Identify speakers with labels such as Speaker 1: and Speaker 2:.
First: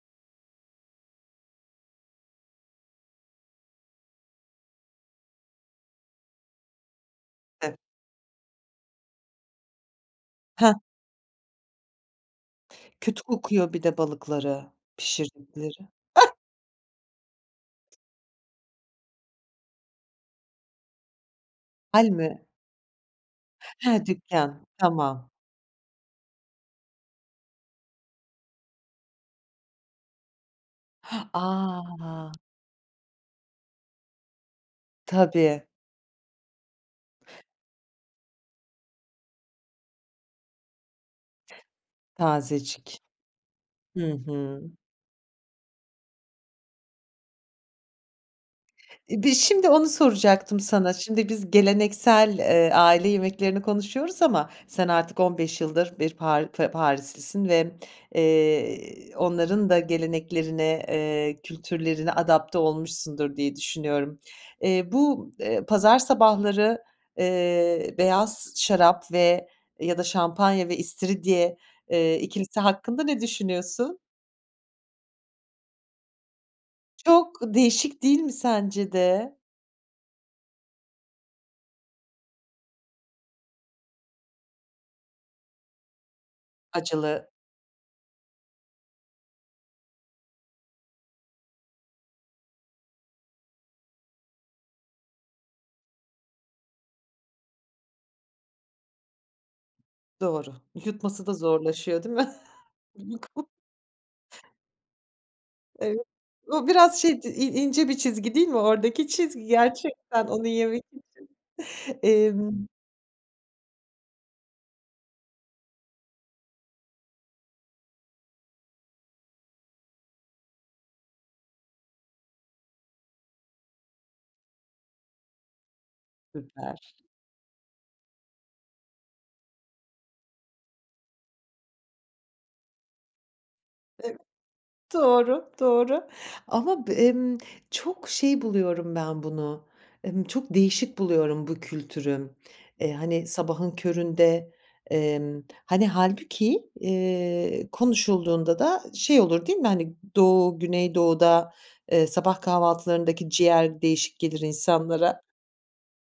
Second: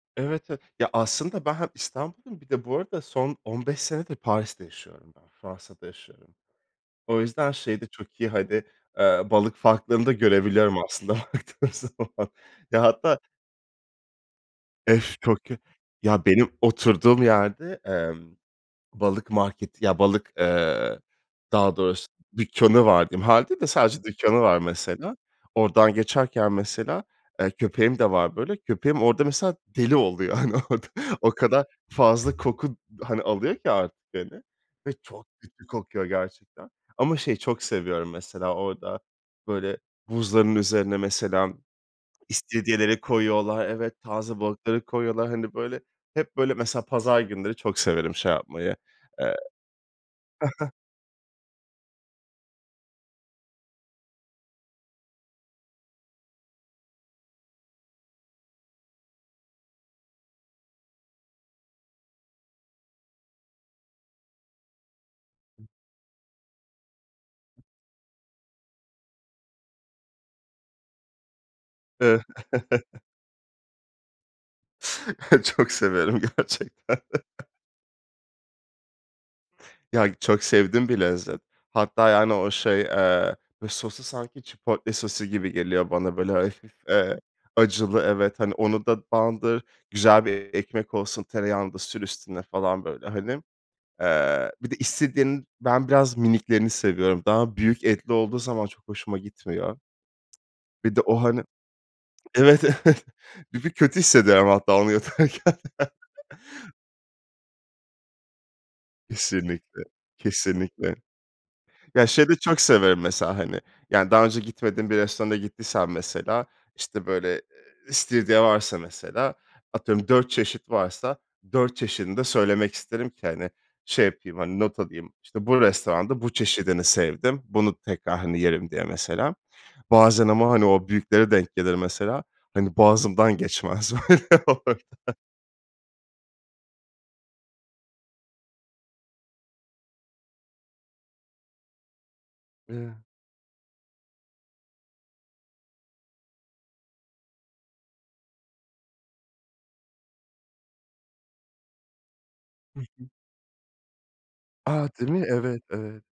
Speaker 1: Evet, evet, ya, aslında ben hem İstanbulluyum, bir de bu arada son 15 senedir Paris'te yaşıyorum ben, Fransa'da yaşıyorum. O yüzden
Speaker 2: Evet.
Speaker 1: şeyde çok iyi, hani, ııı, balık farklarını da
Speaker 2: He.
Speaker 1: görebiliyorum aslında, baktığım zaman. Ya, hatta
Speaker 2: Kötü kokuyor bir de balıkları,
Speaker 1: Ef çok kö
Speaker 2: pişirdikleri.
Speaker 1: ya, benim oturduğum yerde emm, balık marketi ya, balık, eee, daha doğrusu
Speaker 2: Hâl mi?
Speaker 1: dükkânı var diyeyim. Hâlde de sadece
Speaker 2: He,
Speaker 1: dükkânı var
Speaker 2: dükkan,
Speaker 1: mesela.
Speaker 2: tamam.
Speaker 1: Oradan geçerken mesela, eee, köpeğim de var böyle, köpeğim orada, mesela, deli oluyor hani orada. O kadar
Speaker 2: A!
Speaker 1: fazla koku, hani, alıyor ki artık, hani, ve çok
Speaker 2: Tabii.
Speaker 1: kötü kokuyor gerçekten ama şeyi çok seviyorum mesela orada böyle buzların üzerine, mesela,
Speaker 2: Tazecik.
Speaker 1: istiridyeleri koyuyorlar. Evet,
Speaker 2: Hı
Speaker 1: taze
Speaker 2: hı.
Speaker 1: balıkları koyuyorlar. Hani böyle hep böyle mesela pazar günleri çok severim şey yapmayı.
Speaker 2: İ bir
Speaker 1: Eee
Speaker 2: şimdi onu soracaktım sana, şimdi biz geleneksel, eee, aile yemeklerini konuşuyoruz ama sen artık 15 yıldır bir par f Parislisin ve, eee, i onların da geleneklerine, eee, kültürlerine adapte olmuşsundur diye düşünüyorum. Eee, bu, eee, pazar sabahları, eee, beyaz şarap ve ya da şampanya ve istiridye, eee,
Speaker 1: [unintelligible]
Speaker 2: ikilisi hakkında ne düşünüyorsun?
Speaker 1: Çok severim gerçekten.
Speaker 2: Çok değişik değil mi, sence de?
Speaker 1: Ya, çok sevdiğim bir lezzet. Hatta yani o şey, eee, böyle sosu sanki chipotle sosu gibi geliyor bana böyle hafif, eee,
Speaker 2: Acılı.
Speaker 1: acılı, evet hani, onu da bandır, güzel bir ekmek olsun, tereyağını da sür üstüne falan böyle hani. Eee, bir de istiridyenin ben biraz miniklerini seviyorum. Daha büyük etli olduğu zaman çok hoşuma gitmiyor.
Speaker 2: Doğru,
Speaker 1: Bir de o
Speaker 2: yutması da
Speaker 1: hani
Speaker 2: zorlaşıyor değil mi?.
Speaker 1: Evet, evet bir kötü hissediyorum
Speaker 2: [unintelligible]
Speaker 1: hatta onu yutarken.
Speaker 2: Evet, o biraz şey c i i ince bir çizgi değil mi oradaki çizgi
Speaker 1: Kesinlikle,
Speaker 2: gerçekten onu yemek
Speaker 1: kesinlikle.
Speaker 2: için?
Speaker 1: Ya, şeyi de çok
Speaker 2: Emm
Speaker 1: severim mesela, hani, yani daha önce gitmediğin bir restorana gittiysem mesela, işte böyle i istiridye varsa mesela, atıyorum 4 çeşit varsa, 4 çeşidini de söylemek isterim ki hani, şey yapayım, hani, not alayım, işte bu restoranda bu çeşidini
Speaker 2: Süper.
Speaker 1: sevdim, bunu tekrar, hani, yerim diye mesela. Bazen ama hani, o büyükleri denk gelir mesela, hani, boğazımdan geçmez
Speaker 2: Evet,
Speaker 1: böyle orada.
Speaker 2: doğru, doğru. Ama b emm, çok şey buluyorum ben bunu, emm, çok değişik buluyorum bu kültürü. Eee,
Speaker 1: E.
Speaker 2: hani, sabahın köründe, emm, hani, hâlbuki, eee, konuşulduğunda da şey olur değil mi, hani, Doğu, Güneydoğu'da, ııı, sabah
Speaker 1: Hı hı.
Speaker 2: kahvaltılarındaki ciğer değişik gelir
Speaker 1: A! Değil
Speaker 2: insanlara.
Speaker 1: mi? Evet, evet.